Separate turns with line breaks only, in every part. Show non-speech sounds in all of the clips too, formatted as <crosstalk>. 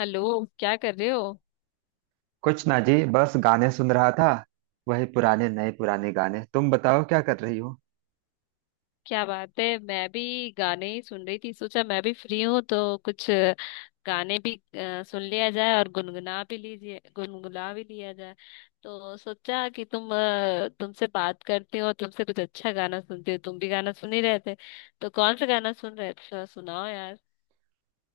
Hello, क्या कर रहे हो?
कुछ ना जी, बस गाने सुन रहा था। वही पुराने, नए पुराने गाने। तुम बताओ, क्या कर रही हो?
क्या बात है, मैं भी गाने ही सुन रही थी। सोचा मैं भी फ्री हूँ तो कुछ गाने भी सुन लिया जाए और गुनगुना भी लीजिए, गुनगुना भी लिया जाए। तो सोचा कि तुमसे बात करती हो, तुमसे कुछ अच्छा गाना सुनती हो, तुम भी गाना सुन ही रहे थे तो कौन सा गाना सुन रहे थे, थोड़ा सुनाओ यार।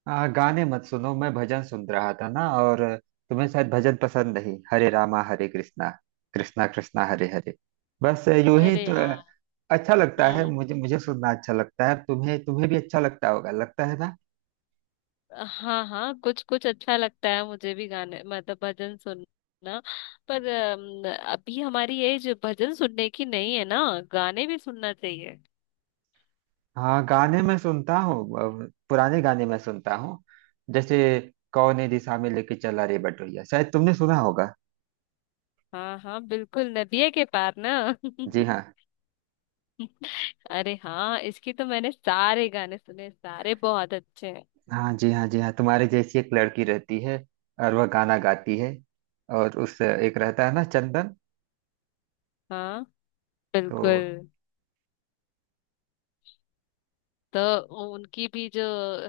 गाने मत सुनो, मैं भजन सुन रहा था ना। और तुम्हें शायद भजन पसंद नहीं। हरे रामा हरे कृष्णा, कृष्णा कृष्णा हरे हरे। बस यूं ही
अरे
तो
यार।
अच्छा लगता है
हम्म।
मुझे, सुनना अच्छा लगता है। तुम्हें तुम्हें भी अच्छा लगता होगा, लगता है ना?
हाँ हाँ, कुछ कुछ अच्छा लगता है मुझे भी गाने मतलब भजन सुनना। पर अभी हमारी एज भजन सुनने की नहीं है ना, गाने भी सुनना चाहिए।
हाँ, गाने मैं सुनता हूँ। पुराने गाने मैं सुनता हूँ, जैसे कौने दिशा में लेके चला रे बटोहिया। शायद तुमने सुना होगा।
हाँ हाँ, बिल्कुल, नदिया के पार ना।
जी हाँ।
<laughs> अरे हाँ, इसकी तो मैंने सारे गाने सुने, सारे बहुत अच्छे हैं।
हाँ जी, हाँ जी, हाँ, तुम्हारे जैसी एक लड़की रहती है और वह गाना गाती है, और उस एक रहता है ना, चंदन।
हाँ,
तो
बिल्कुल। तो उनकी भी जो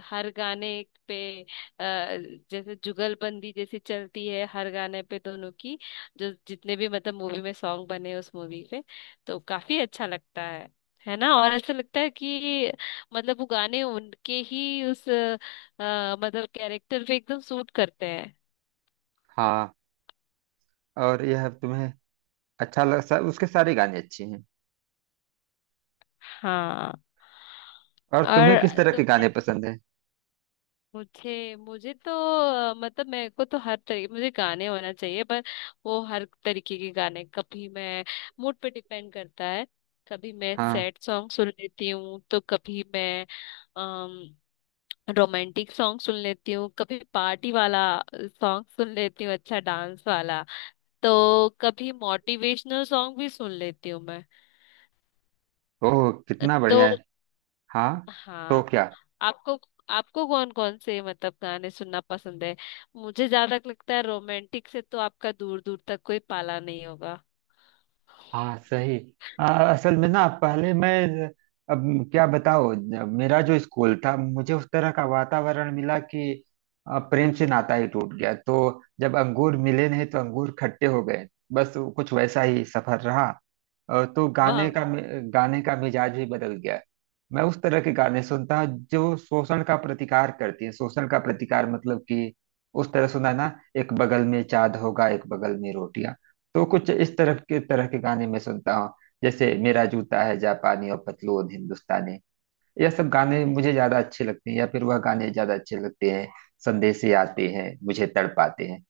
हर गाने पे अ, जैसे जुगलबंदी जैसी चलती है हर गाने पे दोनों की, जो जितने भी मतलब मूवी में सॉन्ग बने उस मूवी पे, तो काफी अच्छा लगता है ना? और ऐसा लगता है कि मतलब वो गाने उनके ही उस मतलब कैरेक्टर पे एकदम सूट करते हैं।
हाँ, और यह तुम्हें उसके सारे गाने अच्छे हैं।
हाँ,
और तुम्हें किस
और
तरह के
तुमने
गाने पसंद है?
मुझे मुझे तो मतलब मेरे को तो हर तरीके मुझे गाने होना चाहिए, पर वो हर तरीके के गाने कभी मैं, मूड पे डिपेंड करता है। कभी मैं
हाँ।
सैड सॉन्ग सुन लेती हूँ, तो कभी मैं रोमांटिक सॉन्ग सुन लेती हूँ, कभी पार्टी वाला सॉन्ग सुन लेती हूँ, अच्छा डांस वाला, तो कभी मोटिवेशनल सॉन्ग भी सुन लेती हूँ मैं।
ओह, कितना बढ़िया
तो
है। हाँ, तो
हाँ,
क्या।
आपको आपको कौन कौन से मतलब गाने सुनना पसंद है? मुझे ज्यादा लगता है रोमांटिक से तो आपका दूर दूर तक कोई पाला नहीं होगा।
हाँ सही। आ, असल में ना, पहले मैं, अब क्या बताओ, मेरा जो स्कूल था, मुझे उस तरह का वातावरण मिला कि प्रेम से नाता ही टूट गया। तो जब अंगूर मिले नहीं तो अंगूर खट्टे हो गए। बस कुछ वैसा ही सफर रहा, और तो
वाह।
गाने का मिजाज ही बदल गया है। मैं उस तरह के गाने सुनता हूँ जो शोषण का प्रतिकार करती है। शोषण का प्रतिकार मतलब कि उस तरह सुना ना, एक बगल में चाँद होगा, एक बगल में रोटियां। तो कुछ इस तरह के गाने मैं सुनता हूँ। जैसे मेरा जूता है जापानी और पतलून हिंदुस्तानी। यह सब गाने मुझे ज्यादा अच्छे लगते हैं, या फिर वह गाने ज्यादा अच्छे लगते हैं। संदेशे आते हैं मुझे तड़पाते हैं।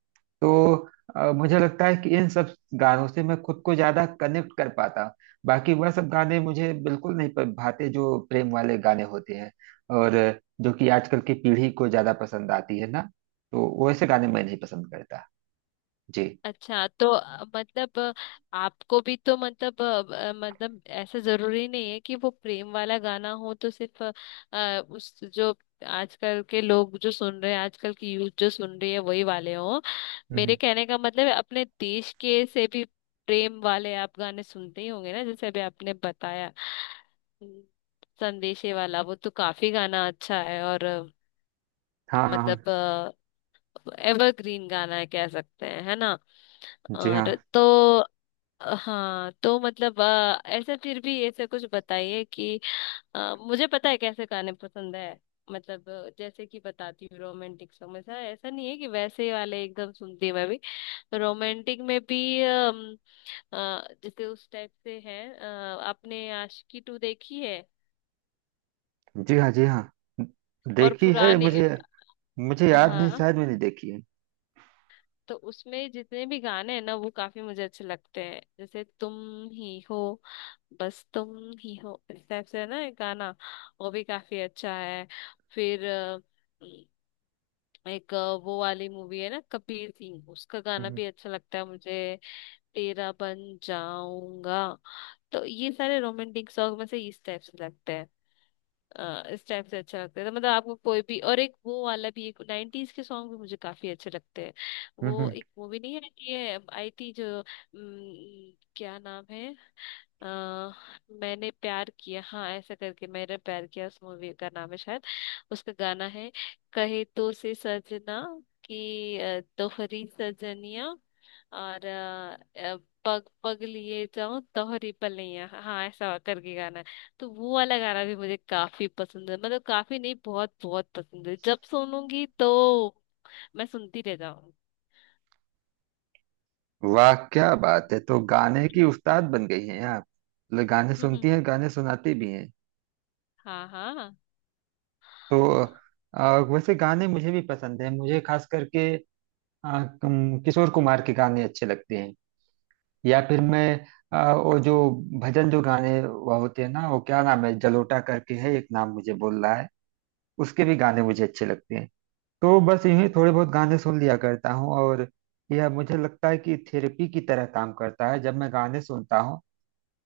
तो मुझे लगता है कि इन सब गानों से मैं खुद को ज्यादा कनेक्ट कर पाता हूँ। बाकी वह सब गाने मुझे बिल्कुल नहीं भाते, जो प्रेम वाले गाने होते हैं और जो कि आजकल की पीढ़ी को ज्यादा पसंद आती है ना। तो वैसे गाने मैं नहीं पसंद करता। जी।
अच्छा, तो मतलब आपको भी तो मतलब मतलब ऐसा जरूरी नहीं है कि वो प्रेम वाला गाना हो तो सिर्फ उस जो आजकल के लोग जो सुन रहे हैं, आजकल की यूथ जो सुन रही है वही वाले हो।
हम्म
मेरे कहने का मतलब है, अपने देश के से भी प्रेम वाले आप गाने सुनते ही होंगे ना, जैसे अभी आपने बताया। हम्म, संदेशे वाला वो तो काफी गाना अच्छा है और
हाँ हाँ हाँ।
मतलब एवरग्रीन गाना है, कह सकते हैं, है ना?
जी हाँ,
और तो हाँ, तो मतलब ऐसे फिर भी ऐसे कुछ बताइए कि मुझे पता है कैसे गाने पसंद है, मतलब जैसे कि बताती हूँ, रोमांटिक सॉन्ग ऐसा ऐसा नहीं है कि वैसे ही वाले एकदम सुनती हूँ मैं भी। रोमांटिक में भी जैसे उस टाइप से है, आपने आशिकी टू देखी है?
जी हाँ, जी हाँ,
और
देखी है।
पुराने।
मुझे मुझे याद नहीं,
हाँ,
शायद मैंने देखी है।
तो उसमें जितने भी गाने हैं ना वो काफी मुझे अच्छे लगते हैं, जैसे तुम ही हो, बस तुम ही हो, इस टाइप से है ना एक गाना, वो भी काफी अच्छा है। फिर एक अ, वो वाली मूवी है ना, कबीर सिंह, उसका गाना
हम्म।
भी अच्छा लगता है मुझे, तेरा बन जाऊंगा। तो ये सारे रोमांटिक सॉन्ग में से इस टाइप से लगते हैं। इस टाइप से अच्छा लगता है, तो मतलब आपको कोई भी, और एक वो वाला भी, एक 90s के सॉन्ग भी मुझे काफी अच्छे लगते हैं। वो
हम्म।
एक मूवी नहीं है ये आई थी, जो क्या नाम है, अ, मैंने प्यार किया, हाँ, ऐसा करके, मैंने प्यार किया उस मूवी का नाम है शायद। उसका गाना है, कहे तो से सजना, कि तोहरी सजनिया, और पग पग लिए जाऊं तोहरी पलैया, हाँ ऐसा करके गाना है। तो वो वाला गाना भी मुझे काफी पसंद है, मतलब काफी नहीं, बहुत बहुत पसंद है, जब सुनूंगी तो मैं सुनती रह जाऊंगी।
वाह क्या बात है। तो गाने की उस्ताद बन गई हैं आप। मतलब गाने सुनती हैं,
<laughs>
गाने सुनाती भी हैं।
हाँ हाँ,
तो वैसे गाने मुझे भी पसंद हैं। मुझे खास करके अ, किशोर कुमार के गाने अच्छे लगते हैं। या फिर मैं वो जो भजन जो गाने वो होते हैं ना, वो क्या नाम है, जलोटा करके है एक नाम, मुझे बोल रहा है। उसके भी गाने मुझे अच्छे लगते हैं। तो बस यूं ही थोड़े बहुत गाने सुन लिया करता हूँ। और यह मुझे लगता है कि थेरेपी की तरह काम करता है। जब मैं गाने सुनता हूँ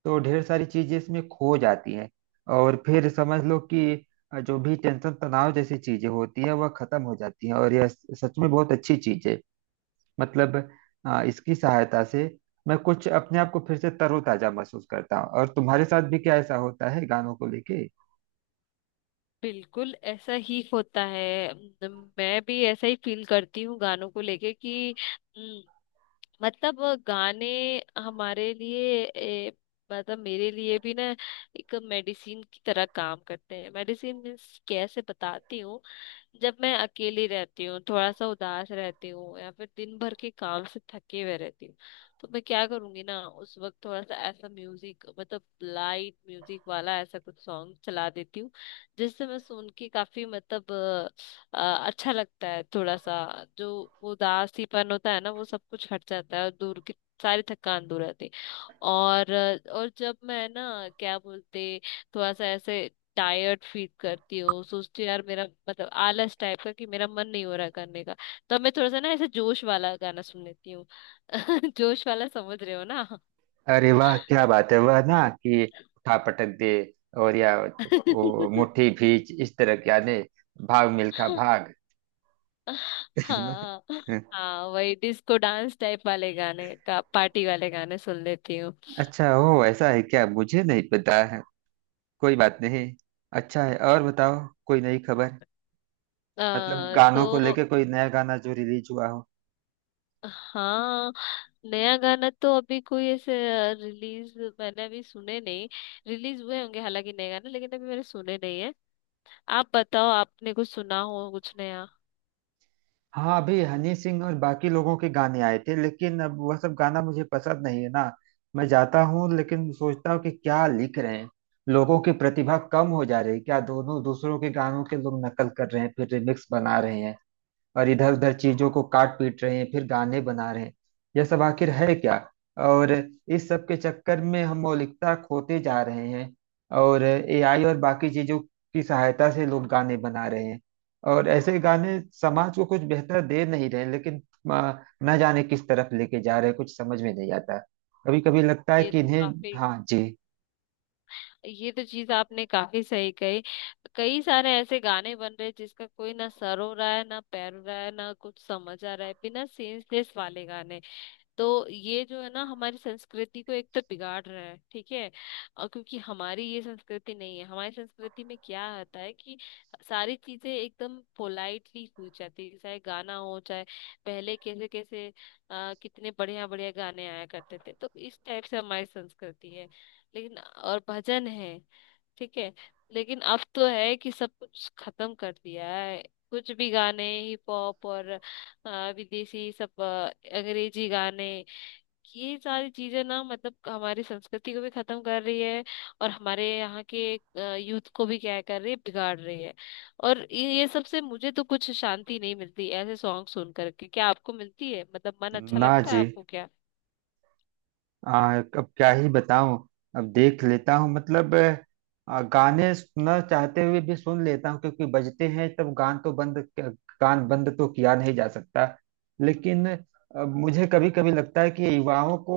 तो ढेर सारी चीजें इसमें खो जाती हैं, और फिर समझ लो कि जो भी टेंशन, तनाव जैसी चीजें होती है वह खत्म हो जाती हैं, और यह सच में बहुत अच्छी चीज है। मतलब इसकी सहायता से मैं कुछ अपने आप को फिर से तरोताजा महसूस करता हूँ। और तुम्हारे साथ भी क्या ऐसा होता है गानों को लेके?
बिल्कुल ऐसा ही होता है, मैं भी ऐसा ही फील करती हूँ गानों को लेके कि म, मतलब गाने हमारे लिए मतलब मेरे लिए भी ना एक मेडिसिन की तरह काम करते हैं। मेडिसिन मीन्स कैसे, बताती हूँ। जब मैं अकेली रहती हूँ, थोड़ा सा उदास रहती हूँ या फिर दिन भर के काम से थके हुए रहती हूँ, तो मैं क्या करूंगी ना, उस वक्त थोड़ा सा ऐसा म्यूजिक, मतलब लाइट म्यूजिक वाला ऐसा कुछ सॉन्ग चला देती हूँ, जिससे मैं सुन के काफी मतलब अच्छा लगता है, थोड़ा सा जो उदासीपन होता है ना वो सब कुछ हट जाता है और दूर की सारी थकान दूर रहती है। और और जब मैं ना, क्या बोलते, थोड़ा सा ऐसे टायर्ड फील करती हूँ, सोचती हूँ यार, मेरा मतलब आलस टाइप का कि मेरा मन नहीं हो रहा करने का, तब मैं थोड़ा सा ना ऐसे जोश वाला गाना सुन लेती हूँ। <laughs> जोश वाला समझ रहे हो ना।
अरे वाह क्या बात है। वह ना कि उठा पटक दे, और या वो
<laughs>
मुट्ठी भींच, इस तरह के आने, भाग मिल्खा भाग। <laughs>
हाँ हाँ, वही डिस्को डांस टाइप वाले गाने का, पार्टी वाले गाने सुन लेती हूँ।
अच्छा, हो ऐसा है क्या, मुझे नहीं पता। कोई बात नहीं। अच्छा है, और बताओ कोई नई खबर, मतलब गानों
तो
को लेके कोई नया गाना जो रिलीज हुआ हो?
हाँ, नया गाना तो अभी कोई ऐसे रिलीज मैंने अभी सुने नहीं, रिलीज हुए होंगे हालांकि नए गाने, लेकिन अभी मैंने सुने नहीं है। आप बताओ, आपने कुछ सुना हो कुछ नया?
हाँ, अभी हनी सिंह और बाकी लोगों के गाने आए थे, लेकिन अब वह सब गाना मुझे पसंद नहीं है ना। मैं जाता हूँ लेकिन सोचता हूँ कि क्या लिख रहे हैं। लोगों की प्रतिभा कम हो जा रही है क्या? दोनों दूसरों के गानों के लोग नकल कर रहे हैं, फिर रिमिक्स बना रहे हैं, और इधर उधर चीजों को काट पीट रहे हैं, फिर गाने बना रहे हैं। यह सब आखिर है क्या? और इस सब के चक्कर में हम मौलिकता खोते जा रहे हैं। और एआई और बाकी चीजों की सहायता से लोग गाने बना रहे हैं, और ऐसे गाने समाज को कुछ बेहतर दे नहीं रहे लेकिन आ, न जाने किस तरफ लेके जा रहे हैं, कुछ समझ में नहीं आता। कभी कभी लगता है
ये
कि
तो
इन्हें,
काफी,
हाँ जी।
ये तो चीज आपने काफी सही कही। कई सारे ऐसे गाने बन रहे हैं जिसका कोई ना सर हो रहा है ना पैर हो रहा है ना कुछ समझ आ रहा है, बिना सेंसलेस वाले गाने। तो ये जो है ना हमारी संस्कृति को एक तो बिगाड़ रहा है, ठीक है? और क्योंकि हमारी ये संस्कृति नहीं है, हमारी संस्कृति में क्या होता है कि सारी चीजें एकदम पोलाइटली हो जाती है, चाहे गाना हो चाहे, पहले कैसे कैसे कितने बढ़िया बढ़िया गाने आया करते थे, तो इस टाइप से हमारी संस्कृति है, लेकिन और भजन है, ठीक है। लेकिन अब तो है कि सब कुछ खत्म कर दिया है, कुछ भी गाने हिप हॉप और विदेशी सब अंग्रेजी गाने, ये सारी चीजें ना मतलब हमारी संस्कृति को भी खत्म कर रही है और हमारे यहाँ के यूथ को भी क्या कर रही है, बिगाड़ रही है। और ये सब से मुझे तो कुछ शांति नहीं मिलती ऐसे सॉन्ग सुन करके, क्या आपको मिलती है? मतलब मन अच्छा
ना
लगता है
जी,
आपको क्या?
अब क्या ही बताऊं। अब देख लेता हूं, मतलब गाने सुनना चाहते हुए भी सुन लेता हूं, क्योंकि बजते हैं तब गान बंद तो किया नहीं जा सकता। लेकिन अब मुझे कभी कभी लगता है कि युवाओं को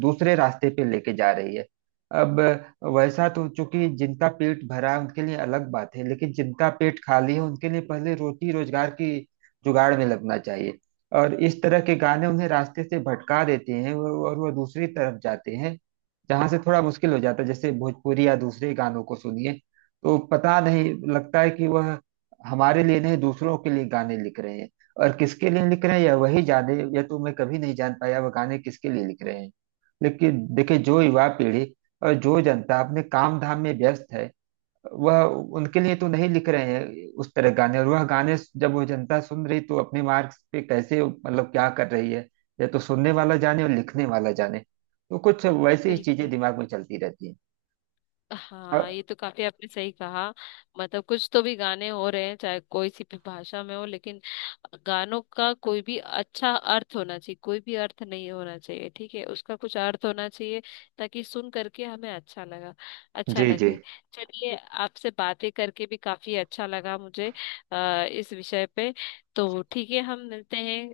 दूसरे रास्ते पे लेके जा रही है। अब वैसा तो चूंकि जिनका पेट भरा है उनके लिए अलग बात है, लेकिन जिनका पेट खाली है उनके लिए पहले रोटी रोजगार की जुगाड़ में लगना चाहिए। और इस तरह के गाने उन्हें रास्ते से भटका देते हैं, और वह दूसरी तरफ जाते हैं जहां से थोड़ा मुश्किल हो जाता है। जैसे भोजपुरी या दूसरे गानों को सुनिए, तो पता नहीं लगता है कि वह हमारे लिए नहीं, दूसरों के लिए गाने लिख रहे हैं। और किसके लिए लिख रहे हैं यह वही जाने, या तो मैं कभी नहीं जान पाया वह गाने किसके लिए लिख रहे हैं। लेकिन देखिए, जो युवा पीढ़ी और जो जनता अपने काम धाम में व्यस्त है, वह, उनके लिए तो नहीं लिख रहे हैं उस तरह गाने। और वह गाने जब वो जनता सुन रही तो अपने मार्क्स पे कैसे, मतलब क्या कर रही है, या तो सुनने वाला जाने और लिखने वाला जाने। तो कुछ वैसी ही चीजें
बिल्कुल,
दिमाग में चलती रहती हैं। अ,
हाँ, ये तो काफी आपने सही कहा। मतलब कुछ तो भी गाने हो रहे हैं चाहे कोई सी भी भाषा में हो, लेकिन गानों का कोई भी अच्छा अर्थ होना चाहिए, कोई भी अर्थ नहीं होना चाहिए, ठीक है, उसका कुछ अर्थ होना चाहिए, ताकि सुन करके हमें अच्छा लगा, अच्छा
जी जी।
लगे। चलिए आपसे बातें करके भी काफी अच्छा लगा मुझे, इस विषय पे, तो ठीक है हम मिलते हैं,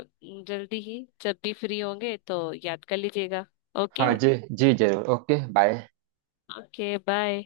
आ, जल्दी ही जब भी फ्री होंगे तो याद कर लीजिएगा। ओके।
हाँ जी जी, जरूर। Okay bye.
Okay bye.